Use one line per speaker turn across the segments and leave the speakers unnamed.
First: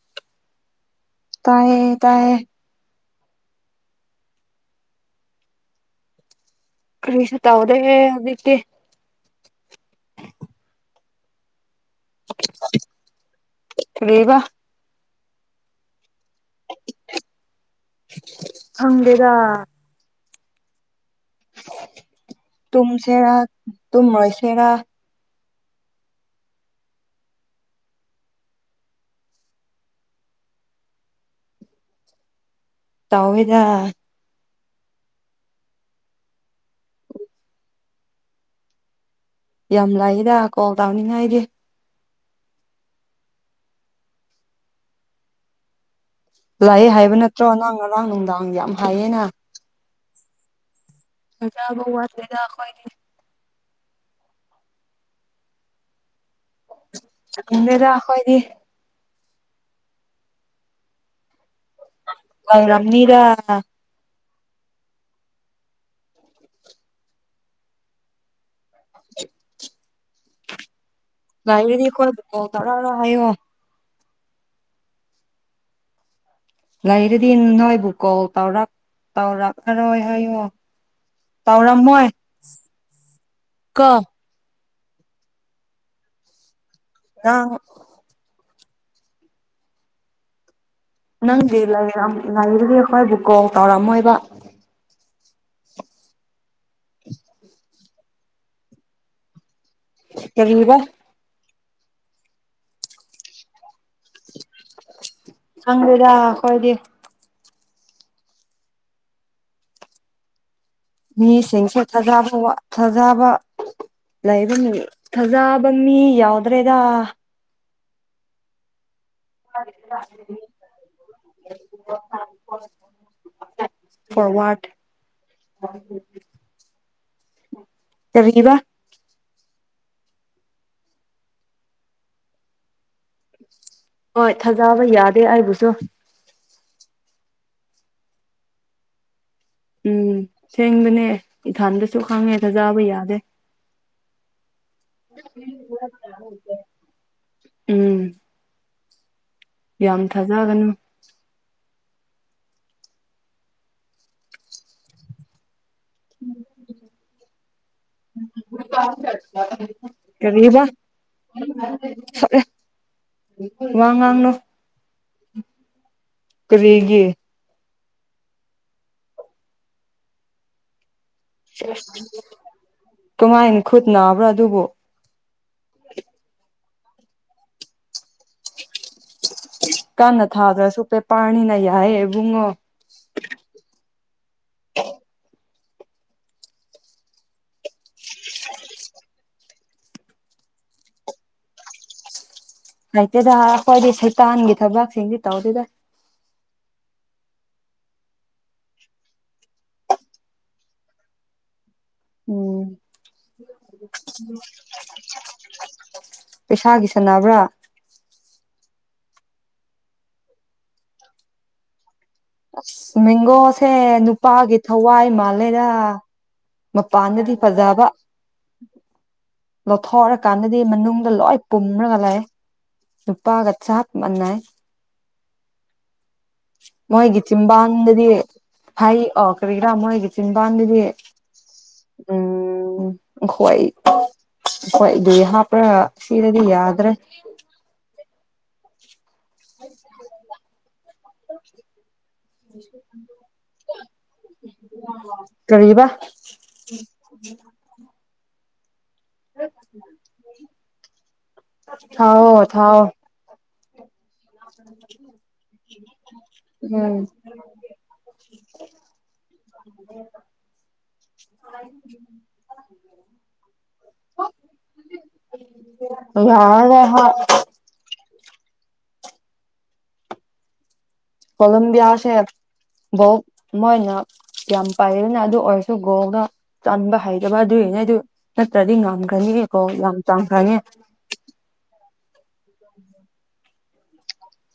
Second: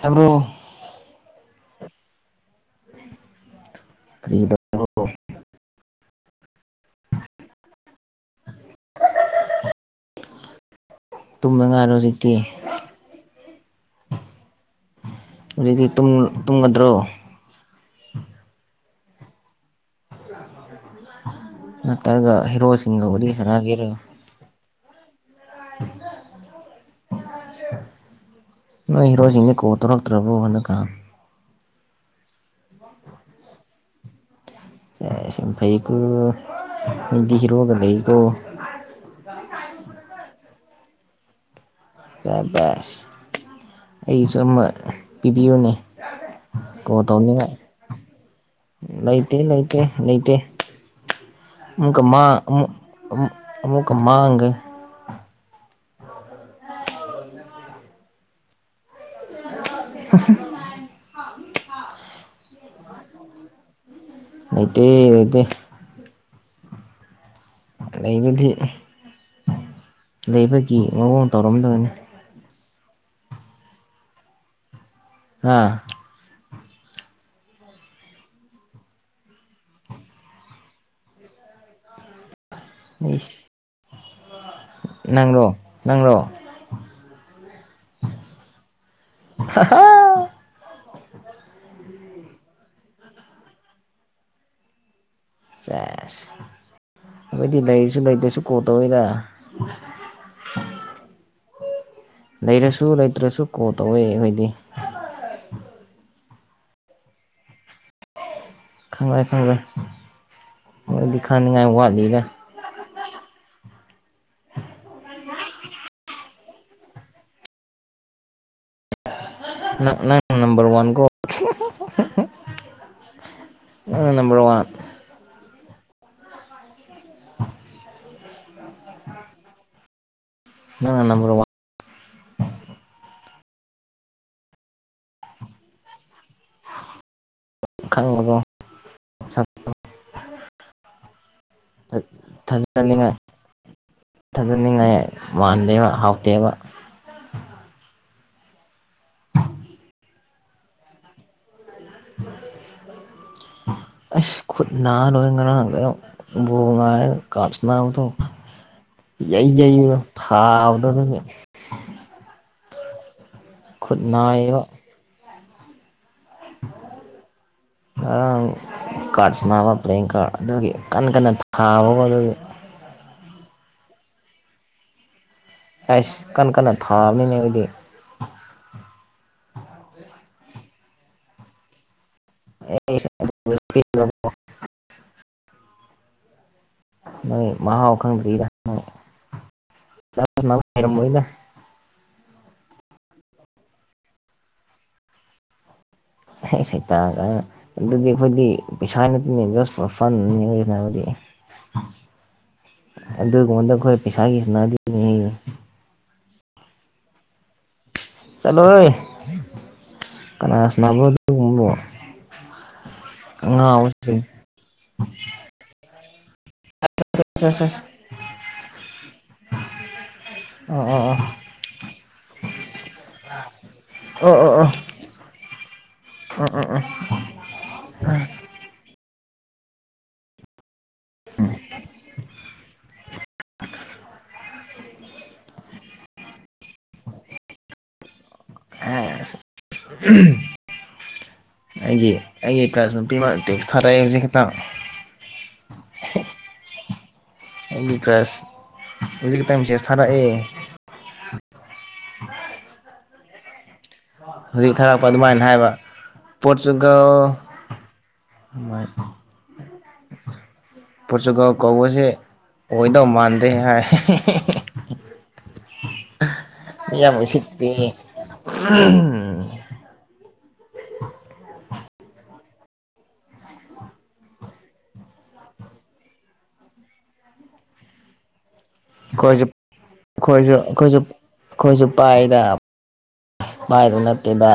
ꯊꯝꯃꯣ
ꯇꯥꯏꯌꯦ ꯇꯥꯏꯌꯦ
ꯀꯔꯤ ꯇꯧꯕ꯭ꯔꯣ
ꯀꯔꯤꯁꯨ ꯇꯥꯎꯗꯦꯍꯦ ꯍꯧꯖꯤꯛꯒꯇꯤ
ꯇꯨꯝꯗ ꯉꯥꯏꯔꯣ ꯍꯧꯖꯤꯥꯛꯇꯤ
ꯀ꯭ꯔꯤꯕ
ꯍꯧꯖꯤꯛꯇꯤ ꯇꯨꯝ ꯇꯨꯝꯒꯗ꯭ꯔꯣ
ꯈꯪꯗꯦꯗ
ꯅꯠꯇ꯭ꯔꯒ ꯍꯦꯔꯣꯁꯤꯡꯒ ꯋꯥꯔꯤ
ꯇꯨꯝꯁꯦꯔ ꯇꯨꯃꯣꯏꯁꯦꯔꯥ
ꯀ [unintelligible] ꯅꯣꯏ ꯍꯤꯔꯣꯁꯤꯡꯗꯤ ꯀꯣꯜ ꯇꯣꯔꯛꯇ꯭ꯔꯕꯣ ꯍꯟꯗꯛꯀ
ꯇꯩꯏꯗ
ꯁꯦꯁ ꯐꯩꯀꯣ ꯃꯤꯗꯤ ꯍꯦꯔꯣꯒ ꯂꯩꯩꯀꯣ
ꯌꯥꯝ ꯂꯥꯛꯏꯗ ꯀꯣꯜ ꯇꯧꯅꯤꯡꯉꯥꯏꯒꯤ
ꯁꯦꯕꯥꯁ ꯑꯩꯁꯨ ꯑꯃ ꯄꯤꯕꯤꯌꯨꯅꯦ
ꯂꯥꯛꯑꯦ
ꯀꯣꯜ
ꯍꯥꯏꯕ ꯅꯠꯇ꯭ꯔꯣ
ꯇꯧꯅꯤꯡꯉꯥꯏ
ꯅꯪ ꯉꯥꯔꯥꯡ ꯅꯨꯡꯗꯥꯡ ꯌꯥꯝ ꯍꯥꯏꯌꯦꯅ
ꯂꯩꯇꯦ ꯂꯩꯇꯦ ꯂꯩꯇꯦ
ꯊꯥꯖꯕ
ꯑꯃꯨꯛꯀ
ꯋꯥꯠꯂꯦꯗ
ꯃꯥꯛ ꯑꯃꯨꯛ
ꯑꯩꯈꯣꯏꯗꯤ
ꯑꯃꯨꯛ ꯑꯃꯨꯛꯀ ꯃꯥꯡꯒ꯭ꯔꯦ
ꯈꯪꯗꯦꯗ ꯑꯩꯈꯣꯏꯗꯤ
ꯍꯨ ꯍꯨ
ꯑꯣꯏꯔꯝꯅꯤꯗ
ꯅꯩꯇꯦ ꯅꯩꯇꯦ ꯂꯩꯅꯤꯗꯤ
[unintelligible]
ꯂꯩꯕꯒꯤ ꯃꯑꯣꯡ ꯇꯧꯔꯝꯗꯣꯏꯅꯤ
ꯇꯧꯔꯔꯣꯏ ꯍꯥꯏꯋꯣ
ꯍꯥꯥ
ꯂꯩꯔꯗꯤ ꯅꯣꯏꯕꯨ ꯀꯣꯜ ꯇꯧꯔꯛ ꯇꯧꯔꯛꯑꯔꯣꯏ ꯍꯥꯏꯌꯣ ꯇꯧꯔꯝ ꯃꯣꯏ
ꯑꯩꯁ
[unintelligible]
ꯅꯪꯔꯣ ꯅꯪꯔꯣ
ꯅꯪ
ꯍꯥꯍꯥꯑ
ꯅꯪꯗꯤ ꯂꯩꯔꯝ ꯂꯩꯔꯝꯒꯦ ꯑꯩꯈꯣꯏꯕꯨ ꯀꯣꯜ ꯇꯧꯔꯝꯃꯣꯏꯕ
ꯖꯁ ꯑꯩꯈꯣꯏꯗꯤ ꯂꯩꯁꯨ ꯂꯩꯇꯁꯨ ꯀꯣꯠ ꯇꯩꯋꯦꯗ
ꯀꯔꯤꯕ
ꯂꯩꯔꯁꯨ ꯂꯩꯇ꯭ꯔꯁꯨ ꯀꯣꯜ ꯇꯧꯋꯦ ꯑꯩꯈꯣꯏꯗꯤ
ꯈꯪꯗꯦꯗ ꯑꯩꯈꯣꯢꯗꯤ
ꯈꯪꯔꯣꯢꯏ ꯈꯪꯔꯣꯢ
ꯃꯤꯁꯤꯡꯁꯦ ꯊꯖꯕ ꯋꯥ ꯊꯖꯕ ꯂꯩꯕꯅꯤ ꯊꯖꯕ ꯃꯤ ꯌꯥꯎꯗ꯭ꯔꯦꯗ
ꯅꯪ ꯅꯪꯅ ꯅꯝꯕꯔ ꯋꯥꯟꯀꯣ
[unintelligible]
ꯅꯪꯅ ꯅꯝꯕꯔ ꯋꯥꯟ
[inaudible] ꯀꯔꯤꯒꯤꯕ
ꯅꯪꯅ ꯅꯝꯕꯔ ꯋꯥꯟ
ꯍꯣꯏ ꯊꯥꯖꯕ ꯌꯥꯗꯦ ꯑꯩꯕꯨꯁꯨ
ꯈꯪꯒꯅꯣ
ꯎꯝ ꯁꯦꯡꯕꯅꯦ ꯏꯊꯟꯗꯁꯨ ꯈꯪꯉꯦ ꯊꯖꯕ
ꯊꯥꯖꯅꯤꯡꯉꯥꯏ
ꯌꯥꯗꯦ
ꯊꯥꯖꯅꯤꯡꯉꯥꯏ ꯃꯥꯟꯗꯦꯕ ꯍꯥꯎꯇꯦꯕ
[inaudible] ꯎꯝ ꯌꯥꯝ ꯊꯥꯖꯒꯅꯨ
[inaudible] ꯑꯁ ꯈꯨꯠ ꯅ ꯂꯣꯏ ꯉꯥꯔꯥꯡ ꯀꯩꯅꯣ ꯕꯨ ꯉꯥꯏꯔꯒ ꯀꯥꯥꯞ ꯁꯅꯥꯕꯗꯣ ꯌꯩ ꯌꯩꯔ
ꯀꯔꯤꯕ
ꯊꯥꯕꯗꯣ ꯑꯗꯨꯒꯤ
ꯁꯣꯛꯑꯦ ꯋꯥ
ꯈꯨꯠ
ꯉꯥꯡꯅꯨ
ꯅꯥꯏꯌꯦꯕ
ꯀꯔꯤꯒꯤ
ꯉꯔꯥꯡ ꯀꯥꯠꯁ ꯁꯥꯟꯅꯕ ꯄ꯭ꯂꯦꯌꯤꯡ ꯀꯥꯠ ꯑꯗꯨꯒꯤ ꯀꯟ ꯀꯟꯅ ꯊꯥꯕꯀꯣ ꯑꯗꯨꯒꯤ
ꯀꯃꯥꯏꯅ ꯈꯨꯠ ꯅꯥꯕ꯭ꯔ ꯑꯗꯨꯕꯨ
ꯑꯁ ꯀꯟ ꯀꯟꯅ ꯊꯥꯕꯅꯤꯅꯦ ꯑꯩꯈꯣꯢꯗꯤ
ꯀꯟꯅ ꯊꯥꯗ꯭ꯔꯁꯨꯨ ꯄꯦꯄ꯭ꯔꯅꯤꯅ ꯌꯥꯏꯌꯦ ꯏꯕꯨꯡꯉꯣ
ꯑꯩꯁ [unintelligible] ꯃꯣꯏ ꯃꯍꯥꯎ ꯈꯪꯗ꯭ꯔꯤꯗ ꯆꯠ ꯁꯥꯟꯅꯕ ꯍꯩꯔꯝꯃꯣꯢꯗ
ꯂꯩꯇꯦꯗ ꯑꯩꯈꯣꯏꯗꯤ ꯁꯩꯇꯥꯟꯒꯤ ꯊꯕꯛꯁꯤꯡꯁꯤ ꯇꯧꯗꯦꯗ
ꯑꯩ ꯁꯩꯇꯥꯟ ꯀꯥꯢꯅ ꯑꯗꯨꯗꯤ ꯑꯩꯈꯣꯏꯗꯤ ꯄꯩꯁꯥ ꯅꯠꯇꯦꯅꯦ ꯖꯁ ꯐꯣꯔ ꯐꯟꯅꯤ ꯁꯥꯅꯕꯗꯤ [inaudible]
ꯎꯝ
ꯑꯗꯨꯒꯨꯝꯕꯗꯨ ꯑꯩꯈꯣꯏ ꯄꯩꯁꯥꯒꯤ ꯁꯟꯅꯥꯗꯤꯅꯦꯍꯦ
ꯄꯩꯁꯥꯒꯤ ꯁꯟꯅꯕ꯭ꯔ
ꯆꯠꯂꯣꯍꯦ ꯀꯅꯥ ꯁꯅꯕ꯭ꯔꯣ ꯑꯗꯨꯒꯨꯝꯕꯕꯣ
ꯃꯦꯡꯒꯣꯁꯦ ꯅꯨꯄꯥꯒꯤ ꯊꯋꯥꯏ ꯃꯥꯜꯂꯦꯗ ꯃꯄꯥꯟꯗꯗꯤ
ꯑꯁ ꯑꯁ
ꯐꯖꯕ ꯂꯧꯊꯣꯛꯔꯀꯥꯟꯗꯗꯤ
ꯑꯣ ꯑꯣ ꯑꯣ
ꯃꯅꯨꯡꯗ ꯂꯣꯏ ꯄꯨꯝꯔꯒ ꯂꯩ ꯅꯨꯄꯥꯒ ꯆꯞ
ꯑꯣ ꯑꯣ
ꯃꯥꯟꯅꯩ
ꯑꯣ ꯑꯣ ꯑꯣ
ꯃꯣꯏꯒꯤ ꯆꯤꯝꯕꯥꯟꯗꯗꯤ ꯐꯩ ꯑꯣ ꯀꯔꯤꯔ ꯃꯣꯢꯒꯤ ꯆꯤꯟꯕꯥꯟꯗꯗꯤ ꯎꯝ ꯍꯣꯏ ꯈꯣꯏꯗꯤ ꯍꯥꯞꯄ꯭ꯔ ꯁꯤꯗꯗꯤ ꯌꯥꯗ꯭ꯔꯦ
[inaudible] ꯑꯣ [inaudible] ꯑꯩꯒꯤ ꯑꯩꯒꯤ ꯀ꯭ꯔꯁ ꯅꯨꯄꯤ ꯑꯃ ꯇꯦꯛꯁ ꯊꯥꯔꯛꯑꯦ ꯍꯧꯖꯤꯛ ꯈꯤꯇꯪ
ꯀꯔꯤꯕ [inaudible]
ꯍꯧꯖꯤꯛꯇ ꯃꯦꯁꯦꯁ ꯊꯥꯔꯛꯑꯦ
ꯊꯥꯎꯋꯣ ꯊꯥꯎꯋꯣ
ꯍꯧꯖꯤꯛ ꯊꯥꯔꯛꯄ ꯑꯗꯨꯃꯥꯏꯅ ꯍꯥꯏꯕ
[inaudible] ꯎꯝ
ꯃꯥꯏ [inaudible] ꯄꯣꯔꯆꯨꯒꯜ ꯀꯧꯕꯁꯦ ꯑꯣꯏꯗꯧ ꯃꯥꯟꯗ꯭ꯔꯦ ꯍꯥꯏ [inaudible] [inaudible]
ꯌꯥꯔꯔꯣꯏ ꯍꯣꯏ
ꯃꯤꯌꯥꯝ ꯎꯁꯤꯠꯇꯦ [inaudible]
ꯀꯣꯂꯝꯗꯤꯌꯥꯁꯦ ꯕꯧ ꯃꯣꯏꯅ ꯌꯥꯝ ꯄꯥꯏꯅ ꯑꯗꯨ ꯑꯣꯏꯔꯁꯨ ꯒꯣꯜ ꯆꯟꯕ ꯍꯩꯇꯕ ꯗꯨꯏ ꯅꯦ ꯑꯗꯨ ꯅꯠꯇ꯭ꯔꯗꯤ ꯉꯝꯈ꯭ꯔꯅꯤ ꯒꯣꯜ ꯌꯥꯝ ꯆꯟꯈ꯭ꯔꯅꯤ
ꯑꯩꯈꯣꯏꯁꯨ ꯑꯩꯈꯣꯏꯁꯨ ꯑꯩꯈꯣꯏꯁꯨ ꯄꯥꯏꯗ ꯄꯥꯏꯕ ꯅꯠꯇꯦꯗ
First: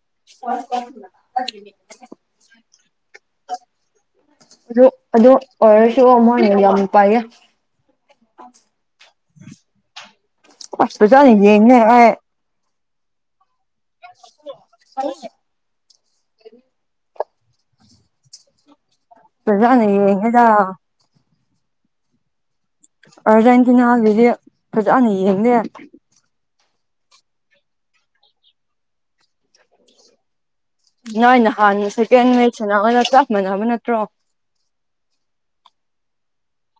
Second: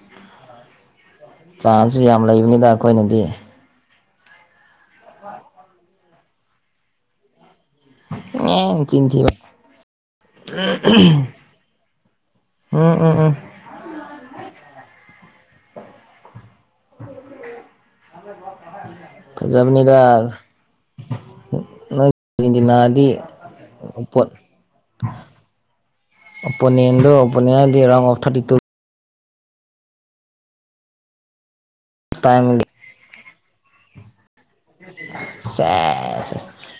[unintelligible]
ꯆꯥꯟꯁꯁꯨ ꯌꯥꯝ ꯂꯩꯕꯅꯤꯅ ꯑꯩꯈꯣꯏꯅꯗꯤ
ꯑꯗꯨ ꯑꯗꯨ ꯑꯣꯏꯔꯁꯨ ꯃꯣꯏꯅ ꯌꯥꯝ ꯄꯥꯏꯌꯦ
ꯑꯦ ꯆꯤꯟ ꯊꯤꯕ
[unintelligible]
ꯎꯝ ꯎꯝ ꯎꯝ
[unintelligible]
[inaudible]
ꯐꯖꯅ
ꯐꯖꯕꯅꯤꯗ
ꯌꯦꯡꯉꯦꯗ
ꯅꯪ ꯗꯤ ꯏꯤꯟꯗꯤꯅꯥꯗꯤ
ꯑꯥꯔꯖꯦꯟꯇꯤꯅꯥꯒꯤꯗꯤ
ꯄꯣꯠ
ꯐꯖꯅ ꯌꯦꯡꯗꯦ
ꯑꯣꯄꯣꯅꯦꯟꯗꯣ ꯑꯣꯄꯣꯅꯦꯟ ꯍꯥꯏꯗꯤ ꯔꯥꯎꯟ ꯑꯣꯐ ꯊꯥꯔꯇꯤ ꯇꯨ
ꯅꯣꯏ ꯅꯍꯥꯟꯅ ꯁꯦꯀꯦꯟ ꯃꯦꯆ꯭ꯁ
ꯇꯥꯏꯝꯒꯤ
ꯑꯣꯏꯅ ꯆꯞ ꯃꯅꯕ ꯅꯠꯇ꯭ꯔꯣ
ꯑꯁ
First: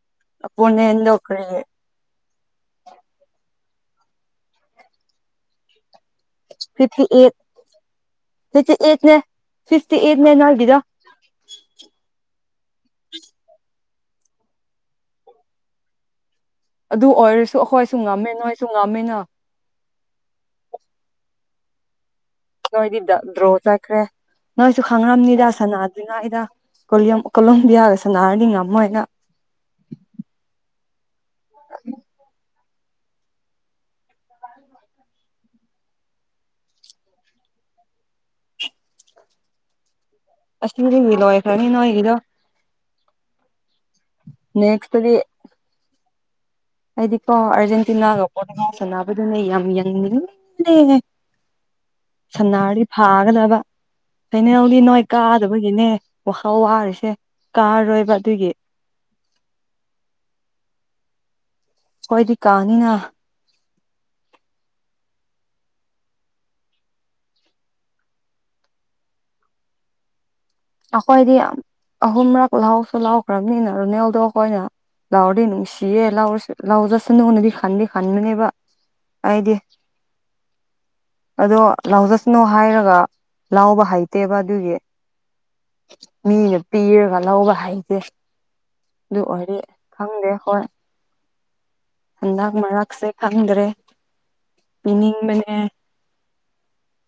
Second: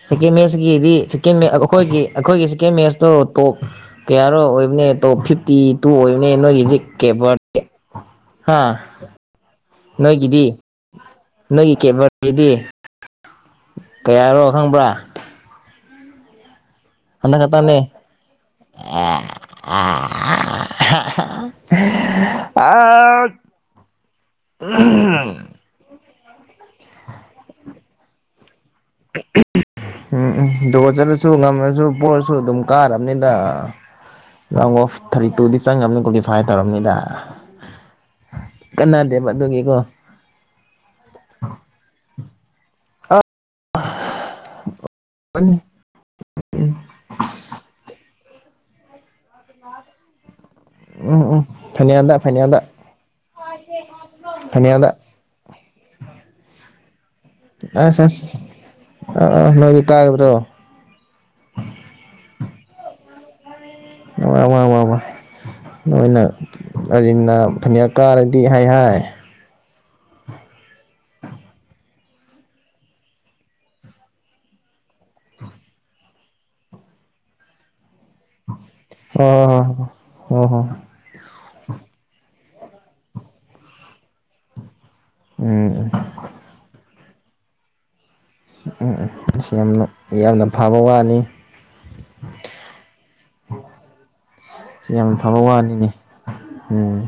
ꯁꯦꯀꯦꯟ ꯃꯦꯆ꯭ꯁ ꯀꯤꯗꯤ
ꯑꯣꯄꯣꯅꯦꯟꯗꯣ
ꯁꯦꯀꯦꯟ ꯃꯦ
ꯀꯔꯤ
ꯑꯩꯈꯣꯏꯒꯤ ꯑꯩꯈꯣꯏꯒꯤ ꯁꯦꯀꯦꯟ ꯃꯦꯆ꯭ꯁꯇꯣ ꯇꯣꯞ ꯀꯌꯥꯔꯣ ꯑꯣꯏꯕꯅꯦ ꯇꯣꯞ ꯐꯤꯞꯇꯤ ꯇꯨ ꯑꯣꯏꯕꯅꯦ ꯅꯣꯏꯒꯤꯗ
ꯐꯤꯐꯇꯤ ꯑꯩꯠ
ꯀꯦꯕ꯭ꯔꯇꯦ ꯍꯥꯥ
ꯐꯤꯐꯇꯤ ꯑꯩꯠꯅꯦ ꯐꯤꯐꯇꯤ ꯑꯩꯠꯅꯦ
ꯅꯣꯏꯒꯤꯗꯤ
ꯅꯣꯏꯒꯤꯗꯣ
ꯅꯣꯏꯒꯤ ꯀꯦꯕ꯭ꯔꯇꯤꯗꯤ ꯀꯌꯥꯔꯣ ꯈꯪꯕ꯭ꯔꯥ
ꯑꯗꯨ
ꯑꯃ
ꯑꯣꯏꯔꯁꯨ
ꯈꯠꯡꯅꯦ
ꯑꯩꯈꯣꯏꯁꯨ ꯉꯝꯃꯦ ꯅꯣꯏꯁꯨ
ꯑ
ꯉꯝꯃꯦꯅ
ꯑ ꯑ ꯑ ꯍ ꯍ [unintelligible]
ꯅꯣꯏꯗꯤ ꯗ ꯗ꯭ꯔꯣ ꯆꯠꯈ꯭ꯔꯦ ꯅꯣꯏꯁꯨ ꯈꯪꯉꯝꯅꯤꯗ ꯁꯅꯥꯗ꯭ꯔꯤꯉꯩ ꯀꯣꯂꯤꯌꯝ ꯀꯣꯂꯣꯕꯤꯌꯥꯒ ꯁꯅꯔꯗꯤ ꯉꯝꯃꯣꯏꯅ
ꯎꯝ ꯎꯝ ꯗ꯭ꯔꯣ ꯆꯠꯂꯁꯨ ꯉꯝꯃꯁꯨ ꯄꯣꯔꯁꯨ ꯑꯗꯨꯝ ꯀꯥꯔꯅꯤꯗ ꯔꯥꯎꯟ ꯑꯣꯐ ꯊꯥꯔꯇꯤ ꯇꯨꯗꯤ ꯆꯪꯉꯕꯅꯤ ꯀ꯭ꯋꯥꯂꯤꯐꯥꯏ ꯇꯧꯔꯕꯝꯅꯤꯗ ꯀꯅꯥꯗꯦꯕ ꯑꯗꯨꯒꯤꯀꯣ
ꯑꯁ ꯇꯨꯗꯤ ꯂꯣꯢꯈ꯭ꯔꯅꯤ ꯅꯣꯏꯒꯤꯗꯣ ꯅꯦꯛꯁꯇꯒꯤ
ꯎꯝ
ꯑꯩꯗꯤꯀꯣ ꯑꯔꯖꯦꯟꯇꯤꯅꯥꯒ ꯄꯣꯔꯇꯨꯒꯜ ꯁꯥꯟꯅꯕꯗꯨꯅꯦ ꯌꯥꯝ ꯌꯦꯡꯅꯤꯡꯉꯤ
ꯎꯝ ꯎꯝ ꯐꯥꯏꯅꯦꯜꯗ ꯐꯥꯏꯅꯦꯜꯗ
ꯁꯅꯥꯔꯤ ꯐꯥꯒꯗꯕ ꯐꯥꯏꯅꯦꯜꯗꯤ
ꯐꯥꯏꯅꯦꯜꯗ
ꯅꯣꯏ ꯀꯥꯗꯕꯒꯤꯅꯦ ꯋꯥꯥꯈꯜ ꯋꯥꯔꯦ
ꯑꯁ ꯑꯁ ꯑꯥ ꯑꯥ ꯅꯣꯏꯗꯤ ꯀꯥꯒꯗꯕꯗꯣ
ꯈꯣꯏꯗꯤ ꯀꯥꯅꯤꯅ
ꯋꯥ ꯋꯥ ꯋꯥ ꯋꯥ ꯅꯣꯏꯅ ꯑꯥꯔꯖꯤꯟꯗꯤꯅ ꯐꯅꯥꯟ ꯀꯥꯔꯗꯤ ꯍꯥꯏ ꯍꯥꯏ
ꯑꯩꯈꯣꯏꯗꯤ ꯑꯍꯨꯝꯔꯛ ꯂꯧꯁꯨ ꯂꯧꯈ꯭ꯔꯕꯅꯤꯅ ꯔꯣꯅꯥꯜꯗꯣ ꯈꯣꯏꯅ ꯂꯥꯎꯗꯤ ꯅꯨꯡꯁꯤꯌꯦ ꯂꯥꯎꯔꯁꯨ ꯂꯥꯎꯖꯁꯅꯨꯅ ꯈꯟꯗꯤ ꯈꯟꯕꯅꯦꯕ
ꯍꯣ
ꯑꯩꯗꯤ
ꯍꯣ ꯍꯣ ꯍꯣꯏ ꯍꯣꯏ
ꯑꯗꯣ ꯂꯥꯎꯖꯁꯅꯣ ꯍꯥꯏꯔꯒ ꯂꯥꯎꯕ ꯍꯩꯇꯦꯕ ꯑꯗꯨꯒꯤ
ꯎꯝ
ꯃꯤꯅ ꯄꯤꯔꯒ ꯂꯧꯕ ꯍꯩꯇꯦ
ꯎꯝ ꯎꯝ
ꯑꯗꯨ
ꯑꯁ
ꯑꯣꯏꯔꯗꯤ
ꯌꯥꯝꯅ
ꯈꯪꯗꯦ
ꯌꯥꯝꯅ
ꯍꯣꯏ
ꯐꯕ ꯋꯥꯅꯤ
ꯍꯟꯗꯛ ꯃꯔꯛꯁꯦ ꯈꯗ꯭ꯔꯦ
ꯁꯤ ꯌꯥꯝ ꯐꯕ ꯋꯥꯅꯤꯅꯦ ꯎꯝ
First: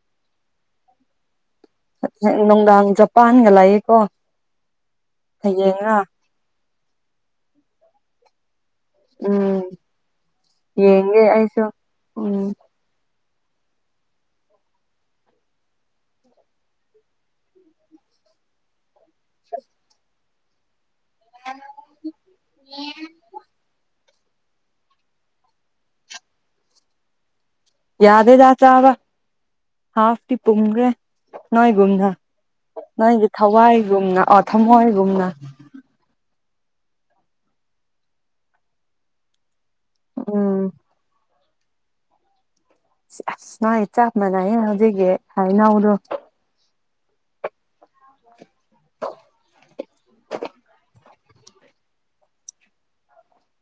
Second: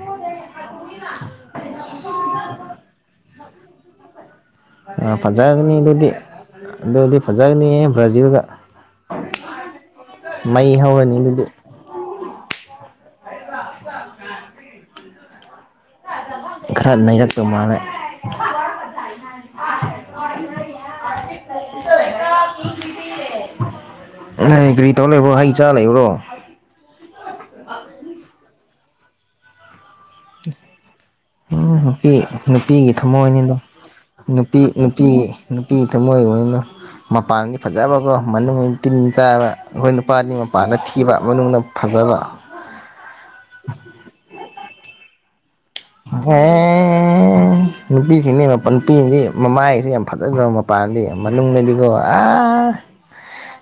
ꯑꯗꯨꯅ ꯅꯨꯡꯗꯥꯡ ꯖꯥꯄꯥꯟꯥꯒ ꯂꯩꯑꯦꯀꯣ
ꯑ ꯐꯖꯒꯅꯤ ꯑꯗꯨꯗꯤ ꯑꯗꯨꯗꯤ ꯐꯖꯒꯅꯤ ꯍꯦ ꯕ꯭ꯔꯥꯖꯤꯜꯒ
ꯎꯝ
ꯃꯩ ꯍꯧꯔꯅꯤ
ꯌꯦꯡꯒꯦ
ꯑꯗꯨꯗꯤ
ꯑꯩꯁꯨ ꯎꯝ
[unintelligible] ꯈꯔ ꯅꯩꯔꯛꯇꯧ ꯃꯥꯜꯂꯦ [unintelligible] ꯑꯦꯍꯩ ꯀꯔꯤ ꯇꯧꯔ ꯂꯩꯕ꯭ꯔꯣ ꯍꯩ ꯆꯥꯔ ꯂꯩꯕ꯭ꯔꯣ
ꯌꯥꯗꯦꯗ ꯆꯥꯔꯣꯢ ꯍꯥꯎꯇꯦ ꯄꯨꯝꯒ꯭ꯔꯦ
ꯎꯝ ꯅꯨꯄꯤ ꯅꯨꯄꯤꯒꯤ ꯊꯃꯣꯏꯅꯤꯗꯣ
ꯊꯋꯥꯏꯒꯨꯝꯅ ꯑ
ꯅꯨꯄꯤ ꯅꯨꯄꯤꯒꯤ
ꯊꯃꯣꯏꯒꯨꯝꯅ
ꯅꯨꯄꯤꯒꯤ ꯊꯝꯃꯣꯏ ꯑꯣꯏꯌꯨꯅꯣ ꯃꯄꯥꯟꯒꯤ ꯐꯖꯕꯀꯣ ꯃꯅꯨꯡ ꯇꯤꯟ ꯆꯥꯕ ꯑꯩꯈꯣꯏ ꯅꯨꯄꯥꯅꯤ
ꯎꯝ
ꯃꯄꯥꯟꯗ ꯊꯤꯕ ꯃꯅꯨꯡꯅ ꯐꯖꯕ
ꯑꯁ ꯅꯣꯏ ꯆꯞ ꯃꯥꯟꯅꯩꯌꯦ ꯍꯧꯖꯤꯛꯀꯤ ꯍꯩꯅꯧꯗꯣ
ꯥꯍꯦ ꯅꯨꯄꯤꯁꯤꯡꯅꯦ ꯃꯄꯟ ꯅꯨꯄꯤꯗꯤ ꯃꯃꯥꯏꯁꯤ ꯌꯥꯝ ꯐꯖꯈ꯭ꯔꯕ ꯃꯄꯥꯥꯟꯗꯤ ꯃꯅꯨꯡꯗꯗꯤꯀꯣ ꯑꯥ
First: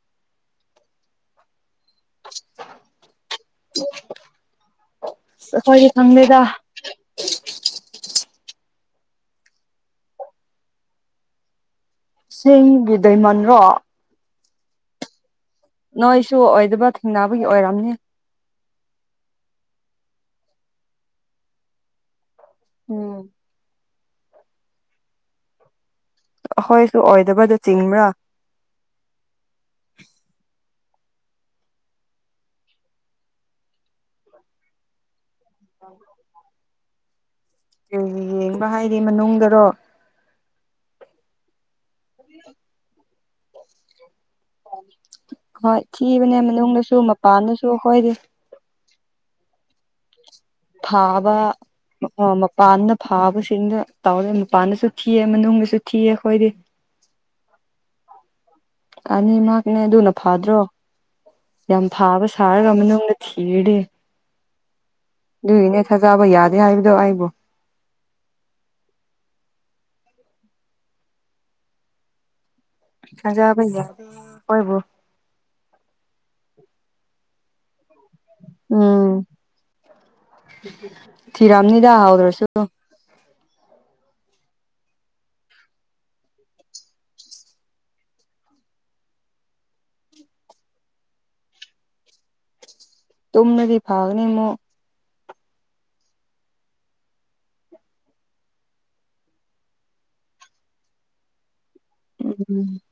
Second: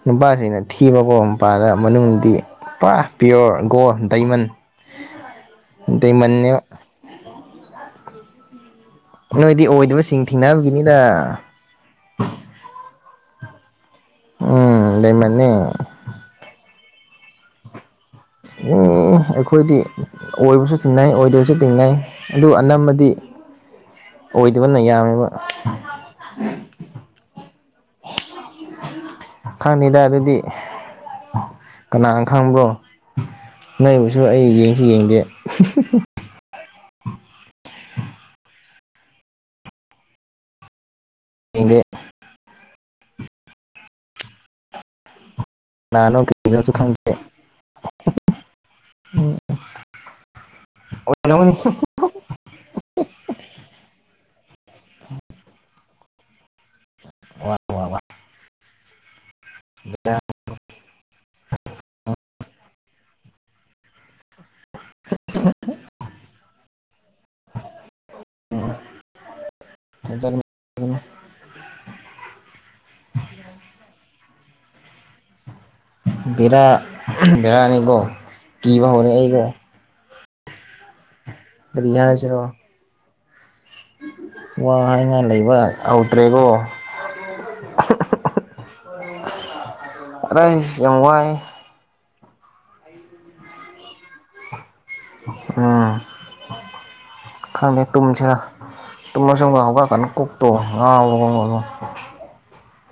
ꯅꯨꯄꯥꯁꯤꯅ ꯊꯤꯕꯀꯣ ꯃꯄꯥꯟꯗ ꯃꯅꯨꯡꯗꯤ ꯄꯨꯔꯥ ꯄ꯭ꯌꯣꯔ ꯒꯣꯜ ꯗꯥꯏꯃꯟ
ꯑꯩꯈꯣꯏꯁꯨ ꯈꯪꯂꯦꯗ
ꯗꯥꯏꯃꯟꯅꯦꯕ ꯅꯣꯏꯗꯤ ꯑꯣꯏꯗꯕꯁꯤꯡ ꯊꯦꯡꯅꯕꯒꯤꯅꯤꯗ
ꯗꯥꯏꯃꯟ ꯔꯣ
ꯎꯝ ꯗꯥꯏꯃꯟꯅꯦ
ꯅꯣꯏꯁꯨ ꯑꯣꯏꯗꯕ ꯊꯦꯡꯅꯕꯒꯤ ꯑꯣꯏꯔꯝꯅꯤ
ꯏ ꯑꯩꯈꯣꯏꯗꯤ ꯑꯣꯏꯕꯁꯨ ꯇꯤꯟꯅꯩ ꯑꯣꯏꯗꯕꯁꯨ ꯇꯤꯟꯅꯩ ꯑꯗꯨ ꯑꯅꯝꯕꯗꯤ
ꯎꯝ
ꯑꯣꯏꯗꯕꯅ ꯌꯥꯝꯃꯦꯕ
ꯑꯩꯈꯣꯏꯁꯨ ꯑꯣꯏꯗꯕꯗ ꯆꯤꯡꯕ꯭ꯔ
ꯈꯪꯗꯦꯗ ꯑꯗꯨꯗꯤ ꯀꯅꯥꯅ ꯈꯪꯕ꯭ꯔꯣ ꯅꯣꯏꯕꯨꯁꯨ ꯑꯩ ꯌꯦꯡꯁꯨ ꯌꯦꯡꯗꯦ [inaudible]
ꯎꯝ ꯌꯦꯡꯕ ꯍꯥꯏꯗꯤ ꯃꯅꯨꯡꯗꯔꯣ
ꯌꯦꯡꯗꯦ
[inaudible] ꯍꯣꯏ
ꯀꯅꯥꯅꯣ
ꯊꯤꯕꯅꯦ
ꯀꯔꯤꯅꯣꯁꯨ
ꯃꯅꯨꯡꯗꯁꯨ
ꯈꯪꯗꯦ
ꯃꯄꯥꯟꯗꯁꯨ ꯑꯩꯈꯣꯏꯗꯤ
[inaudible]
ꯐꯥꯕ
ꯑꯣꯏꯔꯝꯒꯅꯤ
ꯃ ꯃꯄꯥꯟꯗ ꯐꯥꯕꯁꯤꯡꯅ ꯇꯧꯔꯦ ꯅꯨꯄꯥꯅꯁꯨ ꯊꯤꯌꯦ ꯃꯅꯨꯡꯗꯁꯨ ꯊꯤꯌꯦ ꯑꯩꯈꯣꯏꯗꯤ
ꯋꯥ ꯋꯥꯋꯥ
ꯑꯅꯤ ꯃꯛꯅꯦ ꯑꯗꯨꯅ ꯐꯥꯗ꯭ꯔꯣ ꯌꯥꯝ ꯐꯥꯕ ꯁꯥꯥꯔꯒ ꯃꯅꯨꯡꯗ ꯊꯤꯔꯗꯤ ꯑꯗꯨꯏꯒꯤꯅꯦ ꯊꯥꯖꯕ ꯌꯥꯗꯦ ꯍꯥꯏꯕꯗꯣ ꯑꯩꯕꯨ
ꯍꯦꯟꯖꯟ
ꯊꯥꯖꯕ ꯌꯥ ꯑꯩꯈꯣꯏꯕꯨ
ꯕꯦꯔꯥ ꯕꯦꯔꯥꯅꯤꯀꯣ ꯀꯤꯕ ꯍꯧꯔꯦ
ꯎꯝ
ꯑꯩꯒꯣ
ꯊꯤꯔꯝꯅꯤꯗ ꯍꯧꯗ꯭ꯔꯁꯨ
ꯍꯥꯏꯁꯤꯔꯣ ꯋꯥ ꯍꯥꯏꯅꯤꯡꯉꯥꯏ ꯂꯩꯕ ꯍꯧꯗ꯭ꯔꯦꯀꯣ [inaudible] ꯑꯩꯁ ꯌꯥꯝ ꯋꯥꯏ
ꯇꯨꯝꯔꯗꯤ ꯐꯒꯅꯤ ꯑꯃꯨꯛ
ꯎꯝ ꯈꯪꯗꯦ ꯇꯨꯝꯁꯤꯔꯥ ꯇꯨꯝꯃꯁꯨ ꯉꯟ ꯍꯧꯒꯠꯂꯀꯥꯟ ꯀꯣꯛꯇꯣ ꯉꯥꯎꯔꯦ ꯉꯣ ꯉꯣ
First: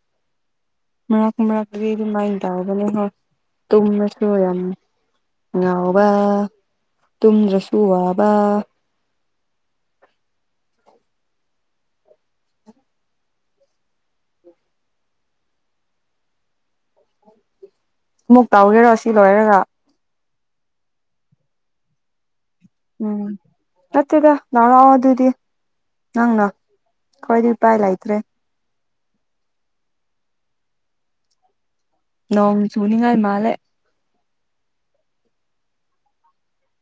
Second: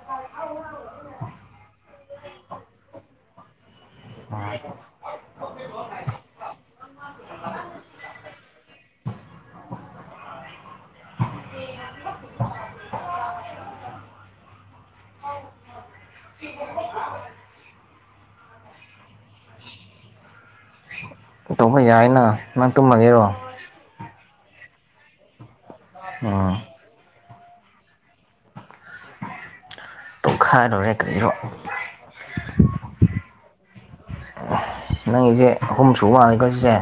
[inaudible] ꯃꯔꯛ ꯃꯔꯛꯇꯗꯤ ꯑꯗꯨꯃꯥꯏꯟ ꯇꯥꯕꯅꯤꯀꯣ ꯇꯨꯝꯃꯁꯨ ꯌꯥꯝꯅ ꯉꯥꯎꯕ ꯇꯨꯝꯗ꯭ꯔꯁꯨꯨ ꯋꯥꯕ ꯑꯃꯨꯛ ꯇꯧꯔꯤꯔꯣ ꯁꯤ ꯂꯣꯏꯔꯒ
ꯇꯧꯕ ꯌꯥꯏꯅ ꯅꯪ
ꯎꯝ
ꯇꯨꯝꯃꯒꯦꯔꯣ
ꯅꯠꯇꯦꯗ ꯅꯅꯥꯎ ꯑꯗꯨꯗꯤ
ꯑ
ꯈꯣꯏꯗꯤ ꯎꯄꯥꯏ ꯂꯩꯇ꯭ꯔꯦ
ꯈꯥꯏꯔ ꯂꯣꯏꯔꯦ ꯀꯩꯅꯣ
ꯅꯣꯡ ꯆꯨꯅꯤ ꯉꯥꯏ ꯃꯥꯂꯦ
ꯅꯪꯒꯤꯁꯦ ꯑꯍꯨꯝ ꯁꯨ ꯃꯥꯂꯦꯀꯣ ꯁꯤꯁꯦ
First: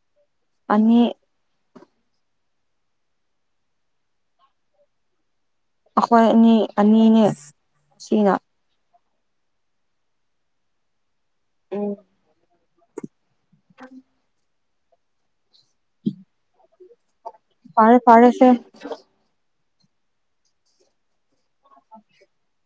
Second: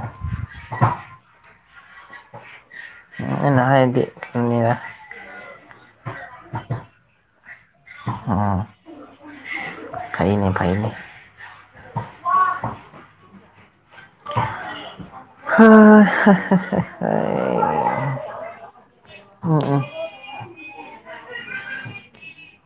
ꯑꯅꯤ
ꯑꯩꯅ ꯍꯥꯏꯗꯤ ꯈꯪꯉꯦꯔ
ꯑꯈꯣꯏ ꯑꯅꯤ ꯑꯅꯤꯅꯦ ꯁꯤꯅ
ꯎꯝ ꯐꯩꯅꯦ ꯐꯩꯅꯦ
ꯎꯝ [inaudible]
[inaudible]
ꯐꯥꯔꯦ ꯐꯥꯔꯦꯁꯦ
ꯎꯝ ꯎꯝ
[inaudible]